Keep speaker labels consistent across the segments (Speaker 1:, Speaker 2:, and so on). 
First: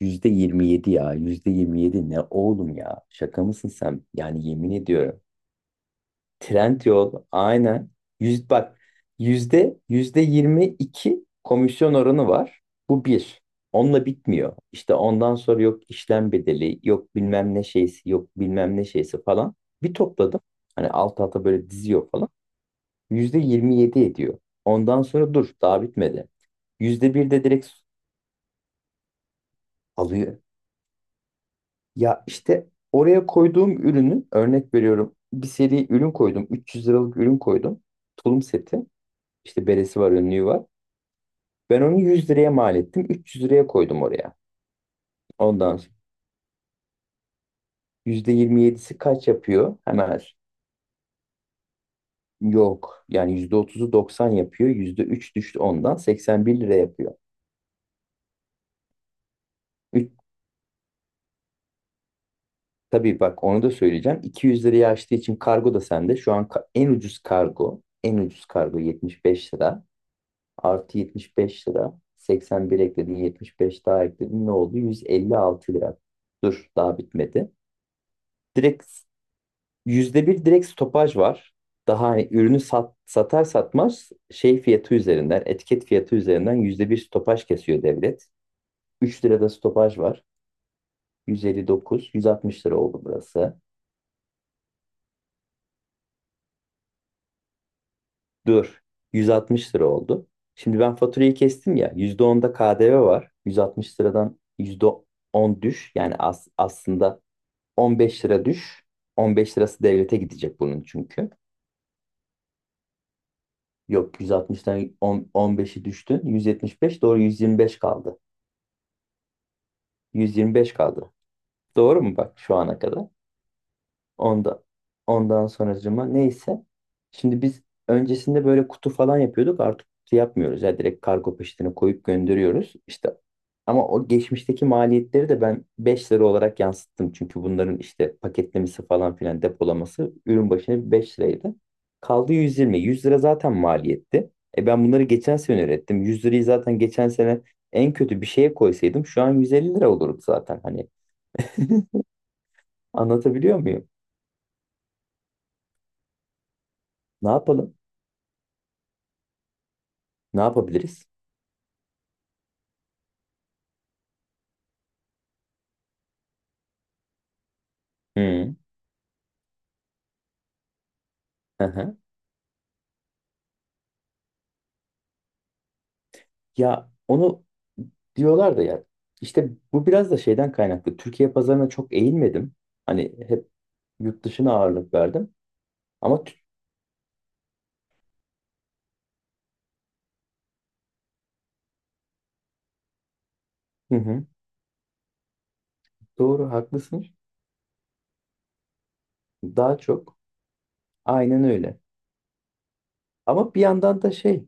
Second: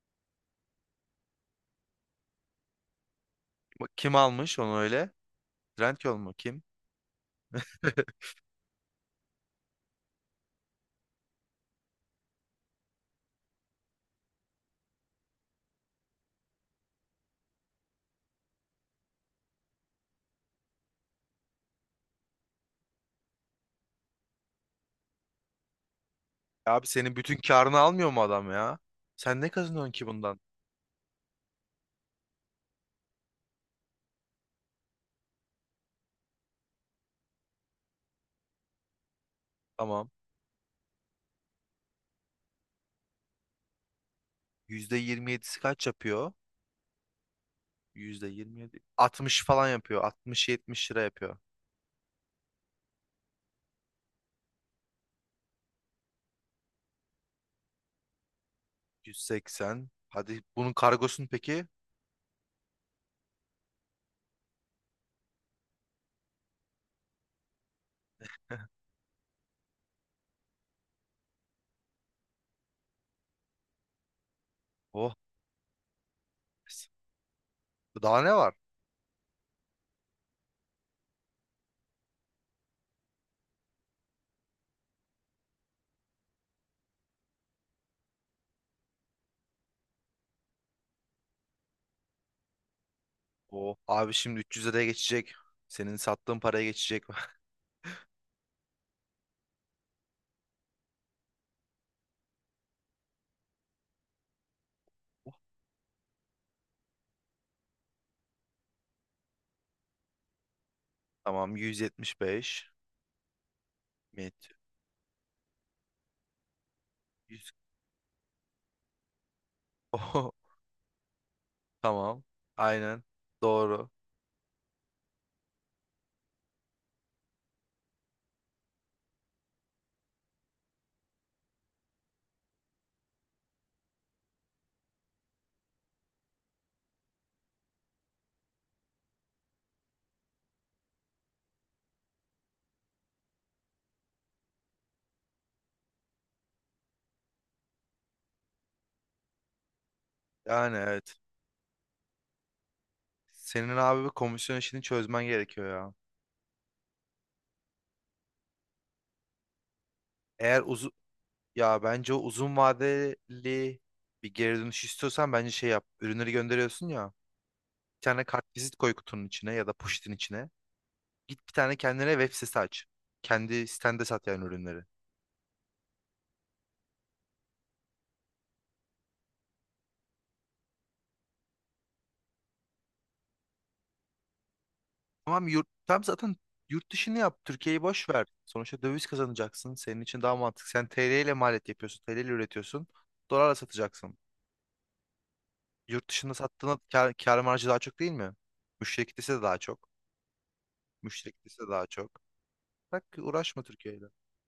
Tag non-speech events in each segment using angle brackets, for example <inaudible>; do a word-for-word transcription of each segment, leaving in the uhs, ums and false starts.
Speaker 1: Yüzde yirmi yedi ya. Yüzde yirmi yedi ne oğlum ya? Şaka mısın
Speaker 2: Bak,
Speaker 1: sen?
Speaker 2: kim
Speaker 1: Yani
Speaker 2: almış
Speaker 1: yemin
Speaker 2: onu öyle?
Speaker 1: ediyorum.
Speaker 2: Trendyol mu? Kim?
Speaker 1: Trend yol aynen.
Speaker 2: <laughs>
Speaker 1: Yüz, bak yüzde yüzde yirmi iki komisyon oranı var. Bu bir. Onunla bitmiyor. İşte ondan sonra yok işlem bedeli, yok bilmem ne şeysi, yok bilmem ne şeysi falan. Bir topladım. Hani alt alta böyle diziyor falan. Yüzde yirmi yedi ediyor. Ondan sonra dur daha bitmedi.
Speaker 2: Abi
Speaker 1: Yüzde
Speaker 2: senin
Speaker 1: bir
Speaker 2: bütün
Speaker 1: de direkt
Speaker 2: karını almıyor mu adam ya? Sen ne kazanıyorsun ki
Speaker 1: alıyor.
Speaker 2: bundan?
Speaker 1: Ya işte oraya koyduğum ürünü örnek veriyorum. Bir seri ürün koydum. üç yüz liralık ürün koydum. Tulum seti. İşte beresi
Speaker 2: Tamam.
Speaker 1: var, önlüğü var. Ben onu yüz liraya mal ettim. üç yüz liraya koydum oraya.
Speaker 2: yüzde yirmi yedisi
Speaker 1: Ondan
Speaker 2: kaç
Speaker 1: sonra
Speaker 2: yapıyor? yüzde yirmi yedi.
Speaker 1: yüzde yirmi yedisi kaç
Speaker 2: Altmış falan
Speaker 1: yapıyor?
Speaker 2: yapıyor.
Speaker 1: Hemen
Speaker 2: Altmış yetmiş lira yapıyor.
Speaker 1: yok. Yani yüzde otuzu doksan yapıyor. yüzde üç düştü ondan. seksen bir lira yapıyor.
Speaker 2: Yüz seksen.
Speaker 1: Üç,
Speaker 2: Hadi bunun kargosun peki?
Speaker 1: tabii bak onu da söyleyeceğim. iki yüz liraya açtığı için kargo da sende. Şu an ka- en ucuz kargo. En ucuz kargo yetmiş beş lira. Artı yetmiş beş lira. seksen bir ekledin, yetmiş beş daha ekledin. Ne oldu? Yüz
Speaker 2: Oh.
Speaker 1: elli altı lira. Dur, daha bitmedi.
Speaker 2: Daha ne var?
Speaker 1: Direkt yüzde bir direkt stopaj var. Daha hani ürünü sat, satar satmaz şey fiyatı üzerinden, etiket fiyatı üzerinden yüzde bir stopaj kesiyor devlet. üç lirada stopaj var. Yüz elli dokuz, yüz altmış lira oldu burası.
Speaker 2: Oh. Abi şimdi üç yüz liraya geçecek. Senin sattığın paraya geçecek. <laughs>
Speaker 1: Dur, yüz altmış lira oldu. Şimdi ben faturayı kestim ya. yüzde onda K D V var. Yüz altmış liradan yüzde on düş. Yani as, aslında on beş lira düş. on beş lirası devlete gidecek bunun çünkü.
Speaker 2: Tamam. yüz yetmiş beş.
Speaker 1: Yok
Speaker 2: Met.
Speaker 1: yüz altmıştan on on beşi düştün. yüz yetmiş beş doğru
Speaker 2: yüz.
Speaker 1: yüz yirmi beş kaldı.
Speaker 2: <laughs> Oh.
Speaker 1: yüz yirmi beş kaldı. Doğru mu
Speaker 2: Tamam.
Speaker 1: bak şu ana
Speaker 2: Aynen.
Speaker 1: kadar?
Speaker 2: Doğru.
Speaker 1: Onda, ondan sonracıma neyse. Şimdi biz öncesinde böyle kutu falan yapıyorduk. Artık kutu yapmıyoruz. Ya direkt kargo peşine koyup gönderiyoruz. İşte ama o geçmişteki maliyetleri de ben beş lira olarak yansıttım. Çünkü bunların işte paketlemesi falan filan depolaması ürün başına beş liraydı. Kaldı yüz yirmi. yüz lira zaten maliyetti. E ben bunları geçen sene ürettim. yüz lirayı zaten geçen sene en kötü bir şeye koysaydım şu an yüz elli lira olurdu zaten.
Speaker 2: Yani
Speaker 1: Hani
Speaker 2: evet.
Speaker 1: anlatabiliyor
Speaker 2: Senin
Speaker 1: muyum?
Speaker 2: abi bir komisyon işini çözmen gerekiyor ya.
Speaker 1: Ne yapalım? Ne
Speaker 2: Eğer uzun
Speaker 1: yapabiliriz?
Speaker 2: Ya bence o uzun vadeli bir geri dönüş istiyorsan bence şey yap. Ürünleri gönderiyorsun ya. Bir tane
Speaker 1: Hı,
Speaker 2: kartvizit koy kutunun içine ya da poşetin içine. Git bir
Speaker 1: hı
Speaker 2: tane
Speaker 1: hı.
Speaker 2: kendine web sitesi aç. Kendi sitende sat yani ürünleri.
Speaker 1: Ya onu diyorlar da ya işte bu biraz da şeyden kaynaklı. Türkiye pazarına çok eğilmedim. Hani hep yurt dışına ağırlık verdim.
Speaker 2: Tamam. Yurt tam
Speaker 1: Ama tü-
Speaker 2: zaten yurt dışını yap. Türkiye'yi boş ver. Sonuçta döviz kazanacaksın. Senin için daha mantıklı. Sen T L ile maliyet yapıyorsun. T L ile üretiyorsun. Dolarla
Speaker 1: hı
Speaker 2: satacaksın.
Speaker 1: hı,
Speaker 2: Yurt dışında
Speaker 1: doğru
Speaker 2: sattığında
Speaker 1: haklısın.
Speaker 2: kar, kar marjı daha çok değil mi? Müşteri kitlesi de daha
Speaker 1: Daha
Speaker 2: çok.
Speaker 1: çok, aynen
Speaker 2: Müşteklisi
Speaker 1: öyle.
Speaker 2: daha çok. Bak,
Speaker 1: Ama bir
Speaker 2: uğraşma
Speaker 1: yandan
Speaker 2: Türkiye'yle.
Speaker 1: da şey.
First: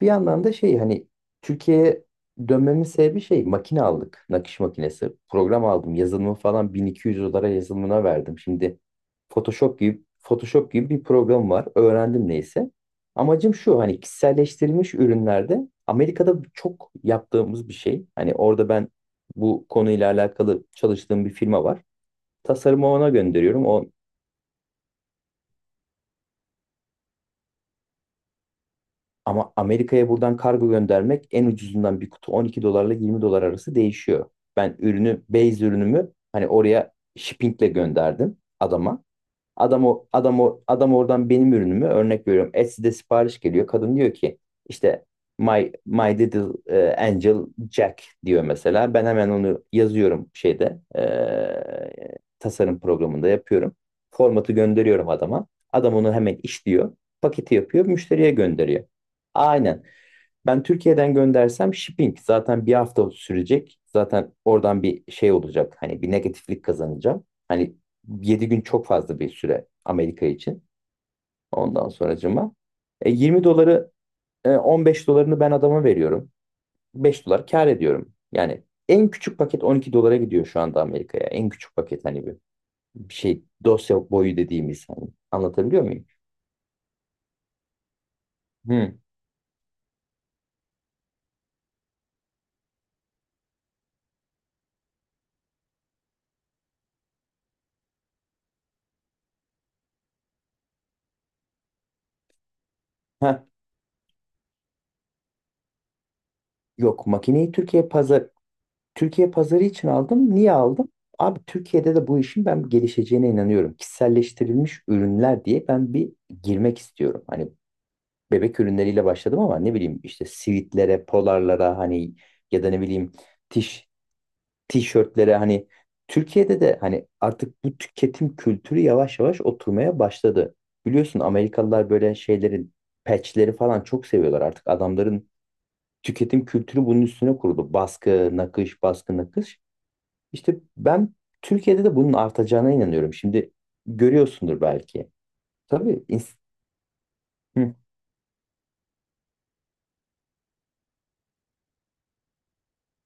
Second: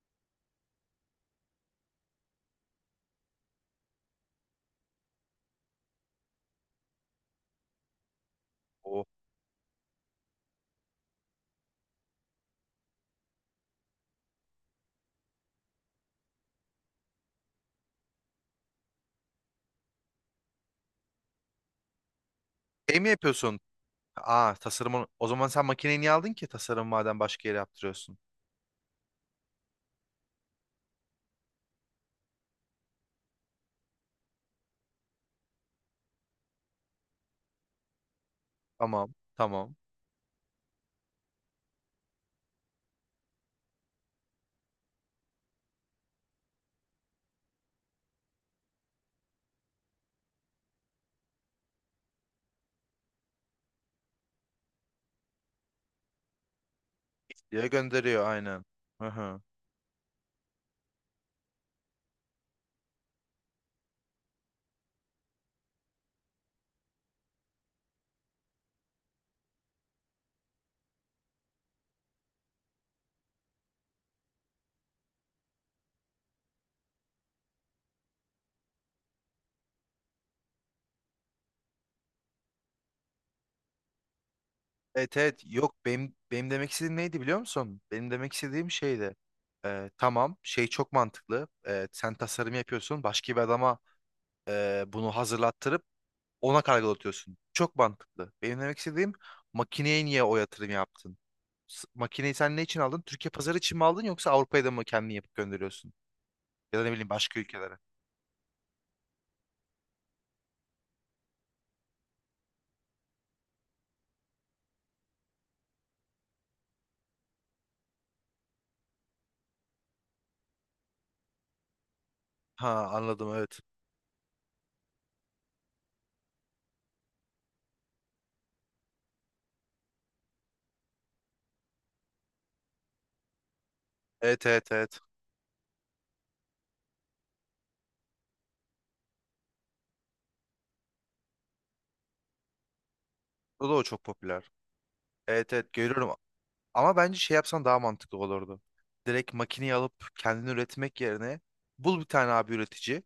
Speaker 1: Bir yandan da şey hani Türkiye'ye dönmemin sebebi şey makine aldık. Nakış makinesi. Program aldım. Yazılımı falan bin iki yüz dolara yazılımına verdim. Şimdi
Speaker 2: O.
Speaker 1: Photoshop gibi Photoshop gibi bir program var. Öğrendim neyse. Amacım şu hani kişiselleştirilmiş ürünlerde Amerika'da çok yaptığımız bir şey. Hani orada ben bu konuyla alakalı çalıştığım bir firma var. Tasarımı
Speaker 2: Şey mi
Speaker 1: ona
Speaker 2: yapıyorsun?
Speaker 1: gönderiyorum. O
Speaker 2: Aa, tasarımın. O zaman sen makineyi niye aldın ki tasarım madem başka yere yaptırıyorsun?
Speaker 1: Ama Amerika'ya buradan kargo göndermek en ucuzundan bir kutu on iki dolarla yirmi dolar arası değişiyor. Ben ürünü, base ürünümü hani oraya shippingle gönderdim adama.
Speaker 2: Tamam. Tamam.
Speaker 1: Adam o adam o adam oradan benim ürünümü örnek veriyorum. Etsy'de sipariş geliyor. Kadın diyor ki işte my my little e, angel Jack diyor mesela. Ben hemen onu yazıyorum şeyde e, tasarım programında yapıyorum. Formatı gönderiyorum adama. Adam onu hemen işliyor. Paketi
Speaker 2: Diye
Speaker 1: yapıyor,
Speaker 2: gönderiyor
Speaker 1: müşteriye
Speaker 2: aynen.
Speaker 1: gönderiyor.
Speaker 2: Hı hı.
Speaker 1: Aynen. Ben Türkiye'den göndersem shipping zaten bir hafta sürecek. Zaten oradan bir şey olacak. Hani bir negatiflik kazanacağım. Hani yedi gün çok fazla bir süre Amerika için. Ondan sonracıma. E, yirmi doları e, on beş dolarını ben adama veriyorum. beş dolar kar ediyorum. Yani en küçük paket on iki dolara gidiyor şu anda Amerika'ya. En küçük paket hani bir, bir şey dosya boyu dediğimiz hani.
Speaker 2: Evet, evet. Yok,
Speaker 1: Anlatabiliyor muyum?
Speaker 2: benim, benim demek istediğim neydi biliyor musun? Benim demek istediğim
Speaker 1: Hı.
Speaker 2: şeydi. Ee, tamam, şey çok mantıklı. Ee, sen tasarım yapıyorsun. Başka bir adama e, bunu hazırlattırıp ona kargolatıyorsun. Çok mantıklı. Benim demek istediğim makineye niye o yatırım yaptın? S- Makineyi sen ne için aldın? Türkiye
Speaker 1: Heh.
Speaker 2: pazarı için mi aldın, yoksa Avrupa'ya da mı kendini yapıp gönderiyorsun? Ya da ne
Speaker 1: Yok
Speaker 2: bileyim başka
Speaker 1: makineyi
Speaker 2: ülkelere.
Speaker 1: Türkiye pazar Türkiye pazarı için aldım. Niye aldım? Abi Türkiye'de de bu işin ben gelişeceğine inanıyorum. Kişiselleştirilmiş ürünler diye ben bir girmek istiyorum. Hani bebek ürünleriyle başladım ama ne bileyim işte sivitlere, polarlara hani ya da ne
Speaker 2: Ha,
Speaker 1: bileyim
Speaker 2: anladım, evet.
Speaker 1: tiş, tişörtlere hani Türkiye'de de hani artık bu tüketim kültürü yavaş yavaş oturmaya başladı. Biliyorsun Amerikalılar böyle şeylerin patchleri falan çok seviyorlar
Speaker 2: Evet,
Speaker 1: artık.
Speaker 2: evet, evet.
Speaker 1: Adamların tüketim kültürü bunun üstüne kuruldu. Baskı, nakış, baskı, nakış. İşte ben Türkiye'de de bunun artacağına inanıyorum. Şimdi
Speaker 2: O da o çok popüler.
Speaker 1: görüyorsundur belki.
Speaker 2: Evet, evet,
Speaker 1: Tabii.
Speaker 2: görüyorum.
Speaker 1: ins-
Speaker 2: Ama bence şey yapsan
Speaker 1: Hı
Speaker 2: daha mantıklı olurdu. Direkt makineyi alıp kendini üretmek yerine bul bir tane abi üretici.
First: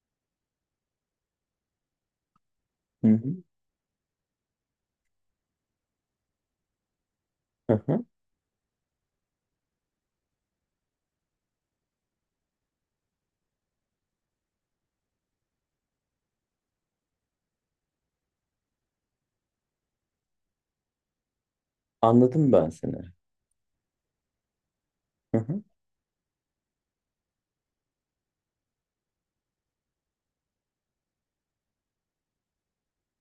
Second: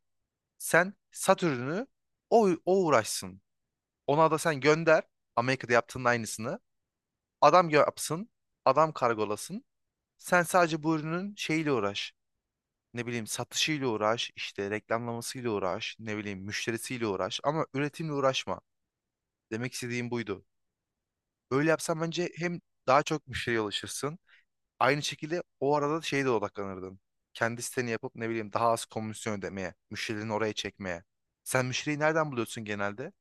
Speaker 2: Sen sat ürünü, o, o
Speaker 1: hı
Speaker 2: uğraşsın. Ona da sen gönder. Amerika'da yaptığın aynısını. Adam
Speaker 1: hı, hı.
Speaker 2: yapsın, adam kargolasın. Sen sadece bu ürünün şeyiyle uğraş. Ne bileyim, satışıyla uğraş, işte reklamlamasıyla uğraş, ne bileyim müşterisiyle uğraş ama üretimle uğraşma. Demek istediğim buydu. Böyle yapsan bence
Speaker 1: Anladım
Speaker 2: hem
Speaker 1: ben seni.
Speaker 2: daha çok müşteriye ulaşırsın. Aynı
Speaker 1: Hı
Speaker 2: şekilde
Speaker 1: hı.
Speaker 2: o arada şeye de odaklanırdın. Kendi siteni yapıp ne bileyim daha az komisyon ödemeye, müşterilerini oraya çekmeye. Sen müşteriyi nereden buluyorsun genelde?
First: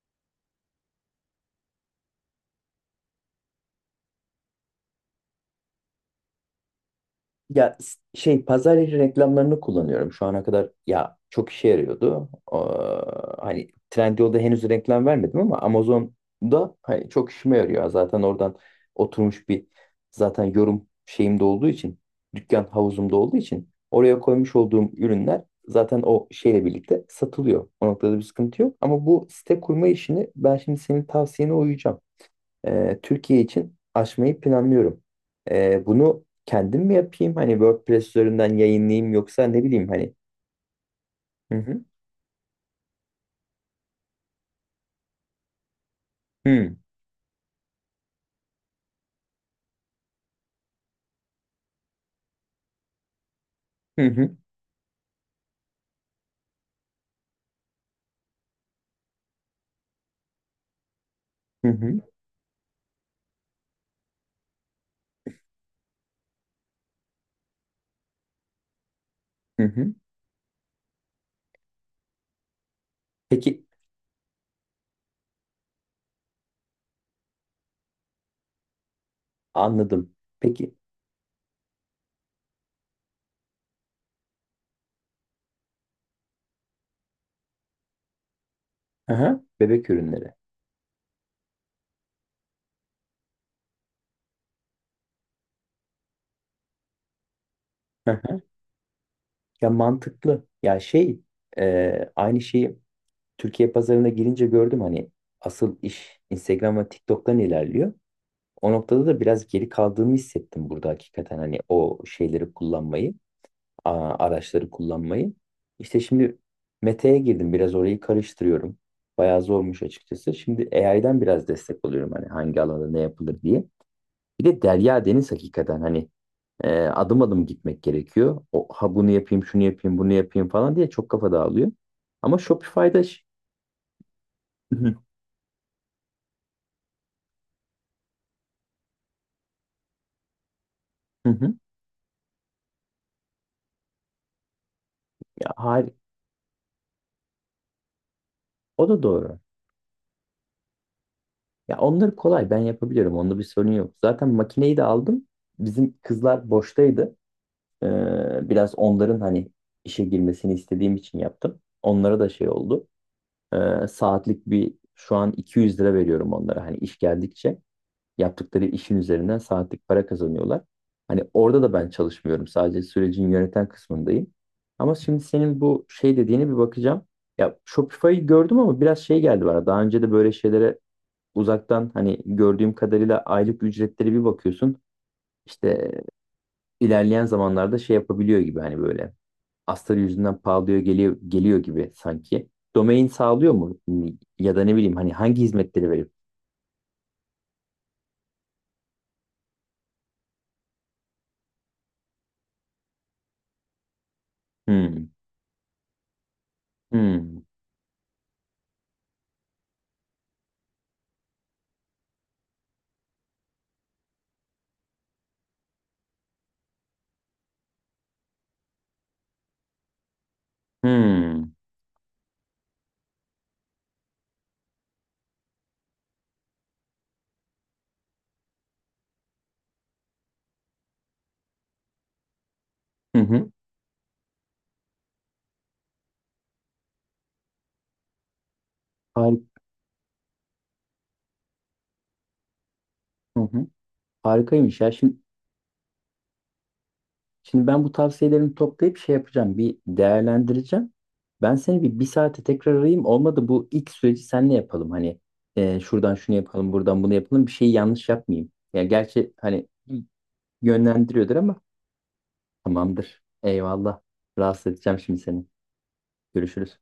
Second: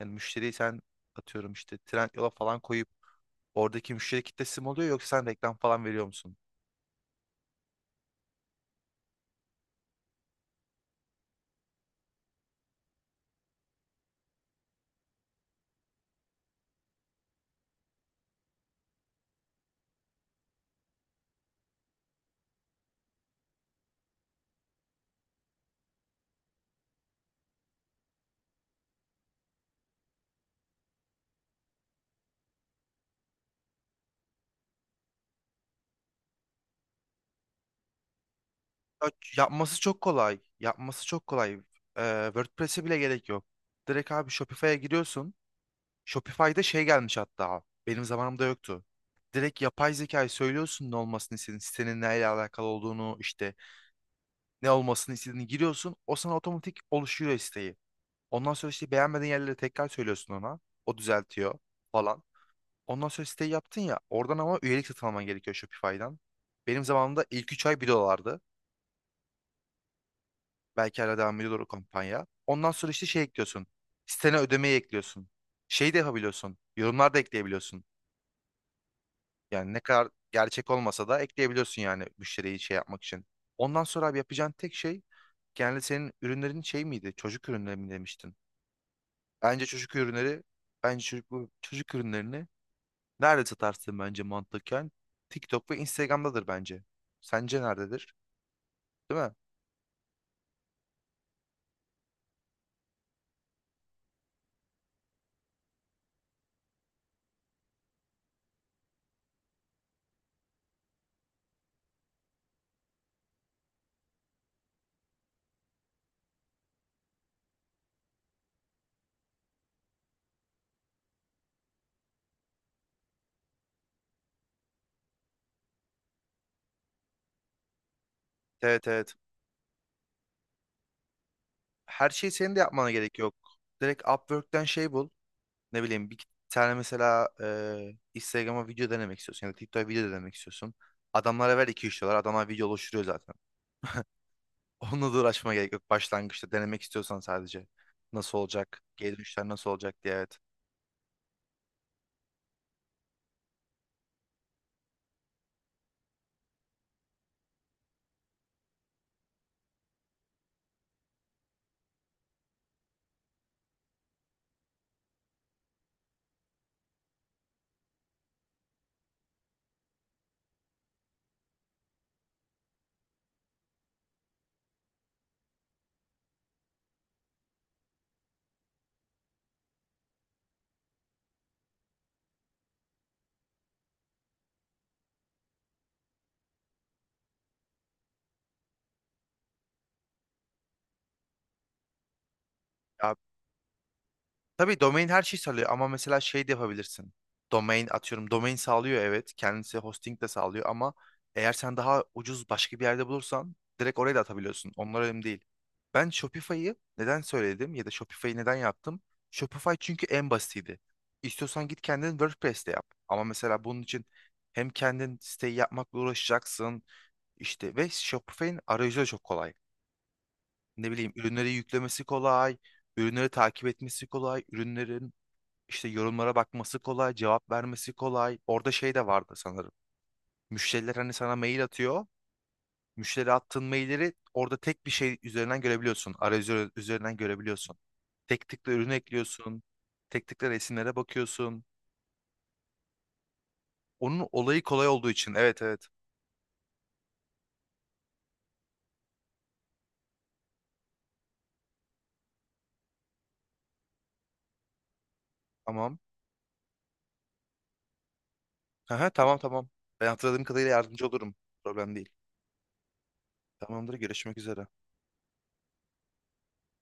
Speaker 2: Yani müşteriyi sen atıyorum işte Trendyol'a falan koyup oradaki müşteri kitlesi mi oluyor, yoksa sen reklam falan veriyor musun?
Speaker 1: Ya s- şey pazar yeri reklamlarını kullanıyorum. Şu ana kadar ya çok işe yarıyordu. Ee, hani Trendyol'da henüz reklam vermedim ama Amazon'da hani çok işime yarıyor. Zaten oradan oturmuş bir zaten yorum şeyimde olduğu için dükkan havuzumda olduğu için oraya koymuş olduğum ürünler zaten o şeyle birlikte satılıyor. O noktada bir sıkıntı yok. Ama bu site kurma işini ben şimdi senin tavsiyene uyacağım, e, Türkiye için açmayı planlıyorum. E, bunu kendim mi yapayım? Hani WordPress üzerinden
Speaker 2: Ya,
Speaker 1: yayınlayayım yoksa ne
Speaker 2: Yapması
Speaker 1: bileyim
Speaker 2: çok
Speaker 1: hani.
Speaker 2: kolay. Yapması çok kolay.
Speaker 1: Hı hı.
Speaker 2: Ee, WordPress'e bile gerek yok. Direkt abi Shopify'a giriyorsun. Shopify'da
Speaker 1: Hı
Speaker 2: şey gelmiş hatta. Benim zamanımda yoktu. Direkt yapay zekayı söylüyorsun ne olmasını istediğin, sitenin neyle alakalı olduğunu, işte
Speaker 1: hı hı
Speaker 2: ne olmasını istediğini giriyorsun. O sana otomatik oluşuyor siteyi. Ondan sonra işte beğenmediğin yerleri tekrar söylüyorsun ona. O düzeltiyor
Speaker 1: hı hı,
Speaker 2: falan. Ondan sonra siteyi yaptın ya. Oradan ama üyelik satın alman gerekiyor Shopify'dan. Benim zamanımda ilk üç ay bir dolardı.
Speaker 1: hı hı.
Speaker 2: Belki hala devam ediyor o kampanya. Ondan sonra işte şey
Speaker 1: Peki,
Speaker 2: ekliyorsun. Sitene ödemeyi ekliyorsun. Şey de yapabiliyorsun, yorumlar da ekleyebiliyorsun. Yani ne kadar
Speaker 1: anladım.
Speaker 2: gerçek
Speaker 1: Peki.
Speaker 2: olmasa da ekleyebiliyorsun yani müşteriyi şey yapmak için. Ondan sonra abi yapacağın tek şey, genelde senin ürünlerin şey miydi? Çocuk ürünleri mi demiştin?
Speaker 1: Aha,
Speaker 2: Bence
Speaker 1: bebek
Speaker 2: çocuk
Speaker 1: ürünleri.
Speaker 2: ürünleri, bence çocuk, çocuk ürünlerini nerede satarsın bence mantıken? TikTok ve Instagram'dadır bence. Sence nerededir?
Speaker 1: Aha.
Speaker 2: Değil mi?
Speaker 1: Ya mantıklı. Ya şey e, aynı şeyi Türkiye pazarına girince gördüm hani asıl iş Instagram ve TikTok'tan ilerliyor. O noktada da biraz geri kaldığımı hissettim burada hakikaten hani o şeyleri kullanmayı. A- araçları kullanmayı. İşte şimdi Mete'ye girdim. Biraz orayı karıştırıyorum. Bayağı zormuş açıkçası. Şimdi a i'den biraz destek alıyorum. Hani hangi alanda ne yapılır diye. Bir de derya deniz hakikaten hani e, adım adım gitmek gerekiyor. O,
Speaker 2: Evet,
Speaker 1: ha bunu
Speaker 2: evet.
Speaker 1: yapayım, şunu yapayım, bunu yapayım falan diye çok kafa dağılıyor.
Speaker 2: Her şeyi
Speaker 1: Ama
Speaker 2: senin de yapmana
Speaker 1: Shopify'da
Speaker 2: gerek
Speaker 1: ş-
Speaker 2: yok. Direkt Upwork'ten
Speaker 1: Hı
Speaker 2: şey
Speaker 1: hı,
Speaker 2: bul. Ne bileyim bir tane mesela e, Instagram'a video denemek istiyorsun ya da TikTok'a video denemek istiyorsun.
Speaker 1: hı hı.
Speaker 2: Adamlara ver iki üç dolar. Adamlar video oluşturuyor zaten. <laughs> Onunla da
Speaker 1: Ya,
Speaker 2: uğraşmaya gerek yok.
Speaker 1: har-
Speaker 2: Başlangıçta denemek istiyorsan sadece. Nasıl olacak?
Speaker 1: o da
Speaker 2: Geri
Speaker 1: doğru.
Speaker 2: dönüşler nasıl olacak diye, evet.
Speaker 1: Ya onları kolay ben yapabiliyorum. Onda bir sorun yok. Zaten makineyi de aldım. Bizim kızlar boştaydı. Ee, biraz onların hani işe girmesini istediğim için yaptım. Onlara da şey oldu. Ee, saatlik bir şu an iki yüz lira veriyorum onlara. Hani iş geldikçe yaptıkları işin üzerinden saatlik para kazanıyorlar. Hani orada da ben çalışmıyorum. Sadece sürecin yöneten kısmındayım. Ama şimdi senin bu şey dediğine bir bakacağım. Ya Shopify'ı gördüm ama biraz şey geldi bana. Daha önce de böyle şeylere uzaktan hani gördüğüm kadarıyla aylık ücretleri bir bakıyorsun. İşte ilerleyen zamanlarda şey yapabiliyor gibi hani böyle astarı yüzünden pahalıya geliyor, geliyor gibi sanki. Domain sağlıyor mu? Ya da ne
Speaker 2: Tabii,
Speaker 1: bileyim
Speaker 2: domain
Speaker 1: hani
Speaker 2: her şeyi
Speaker 1: hangi
Speaker 2: sağlıyor ama
Speaker 1: hizmetleri veriyor.
Speaker 2: mesela şey de yapabilirsin. Domain atıyorum, domain sağlıyor evet, kendisi hosting de sağlıyor ama eğer sen daha ucuz başka bir yerde bulursan direkt oraya da atabiliyorsun. Onlar
Speaker 1: Hmm,
Speaker 2: önemli değil. Ben Shopify'ı neden
Speaker 1: hmm,
Speaker 2: söyledim, ya da Shopify'ı neden yaptım? Shopify çünkü en basitiydi. İstiyorsan git kendin WordPress'te yap. Ama mesela bunun için hem kendin siteyi yapmakla uğraşacaksın işte, ve Shopify'in arayüzü de çok kolay. Ne bileyim, ürünleri
Speaker 1: hmm.
Speaker 2: yüklemesi kolay, ürünleri takip etmesi kolay, ürünlerin işte yorumlara bakması kolay, cevap vermesi kolay. Orada şey de vardı sanırım. Müşteriler hani sana mail atıyor.
Speaker 1: Hı
Speaker 2: Müşteri
Speaker 1: hı.
Speaker 2: attığın mailleri orada tek bir şey üzerinden görebiliyorsun. Arayüzü üzerinden görebiliyorsun. Tek tıkla ürünü
Speaker 1: Harika,
Speaker 2: ekliyorsun. Tek tıkla resimlere bakıyorsun.
Speaker 1: hı hı.
Speaker 2: Onun olayı
Speaker 1: Harikaymış
Speaker 2: kolay
Speaker 1: ya.
Speaker 2: olduğu
Speaker 1: Şimdi,
Speaker 2: için. Evet, evet.
Speaker 1: şimdi ben bu tavsiyelerimi toplayıp şey yapacağım. Bir değerlendireceğim. Ben seni bir, bir saate tekrar arayayım. Olmadı bu ilk süreci senle yapalım. Hani e,
Speaker 2: Tamam.
Speaker 1: şuradan şunu yapalım, buradan bunu yapalım. Bir şeyi yanlış yapmayayım. Ya
Speaker 2: Aha,
Speaker 1: gerçi
Speaker 2: tamam, tamam.
Speaker 1: hani
Speaker 2: Ben hatırladığım kadarıyla yardımcı olurum.
Speaker 1: yönlendiriyordur ama
Speaker 2: Problem değil.
Speaker 1: tamamdır.
Speaker 2: Tamamdır.
Speaker 1: Eyvallah.
Speaker 2: Görüşmek üzere.
Speaker 1: Rahatsız edeceğim şimdi seni. Görüşürüz.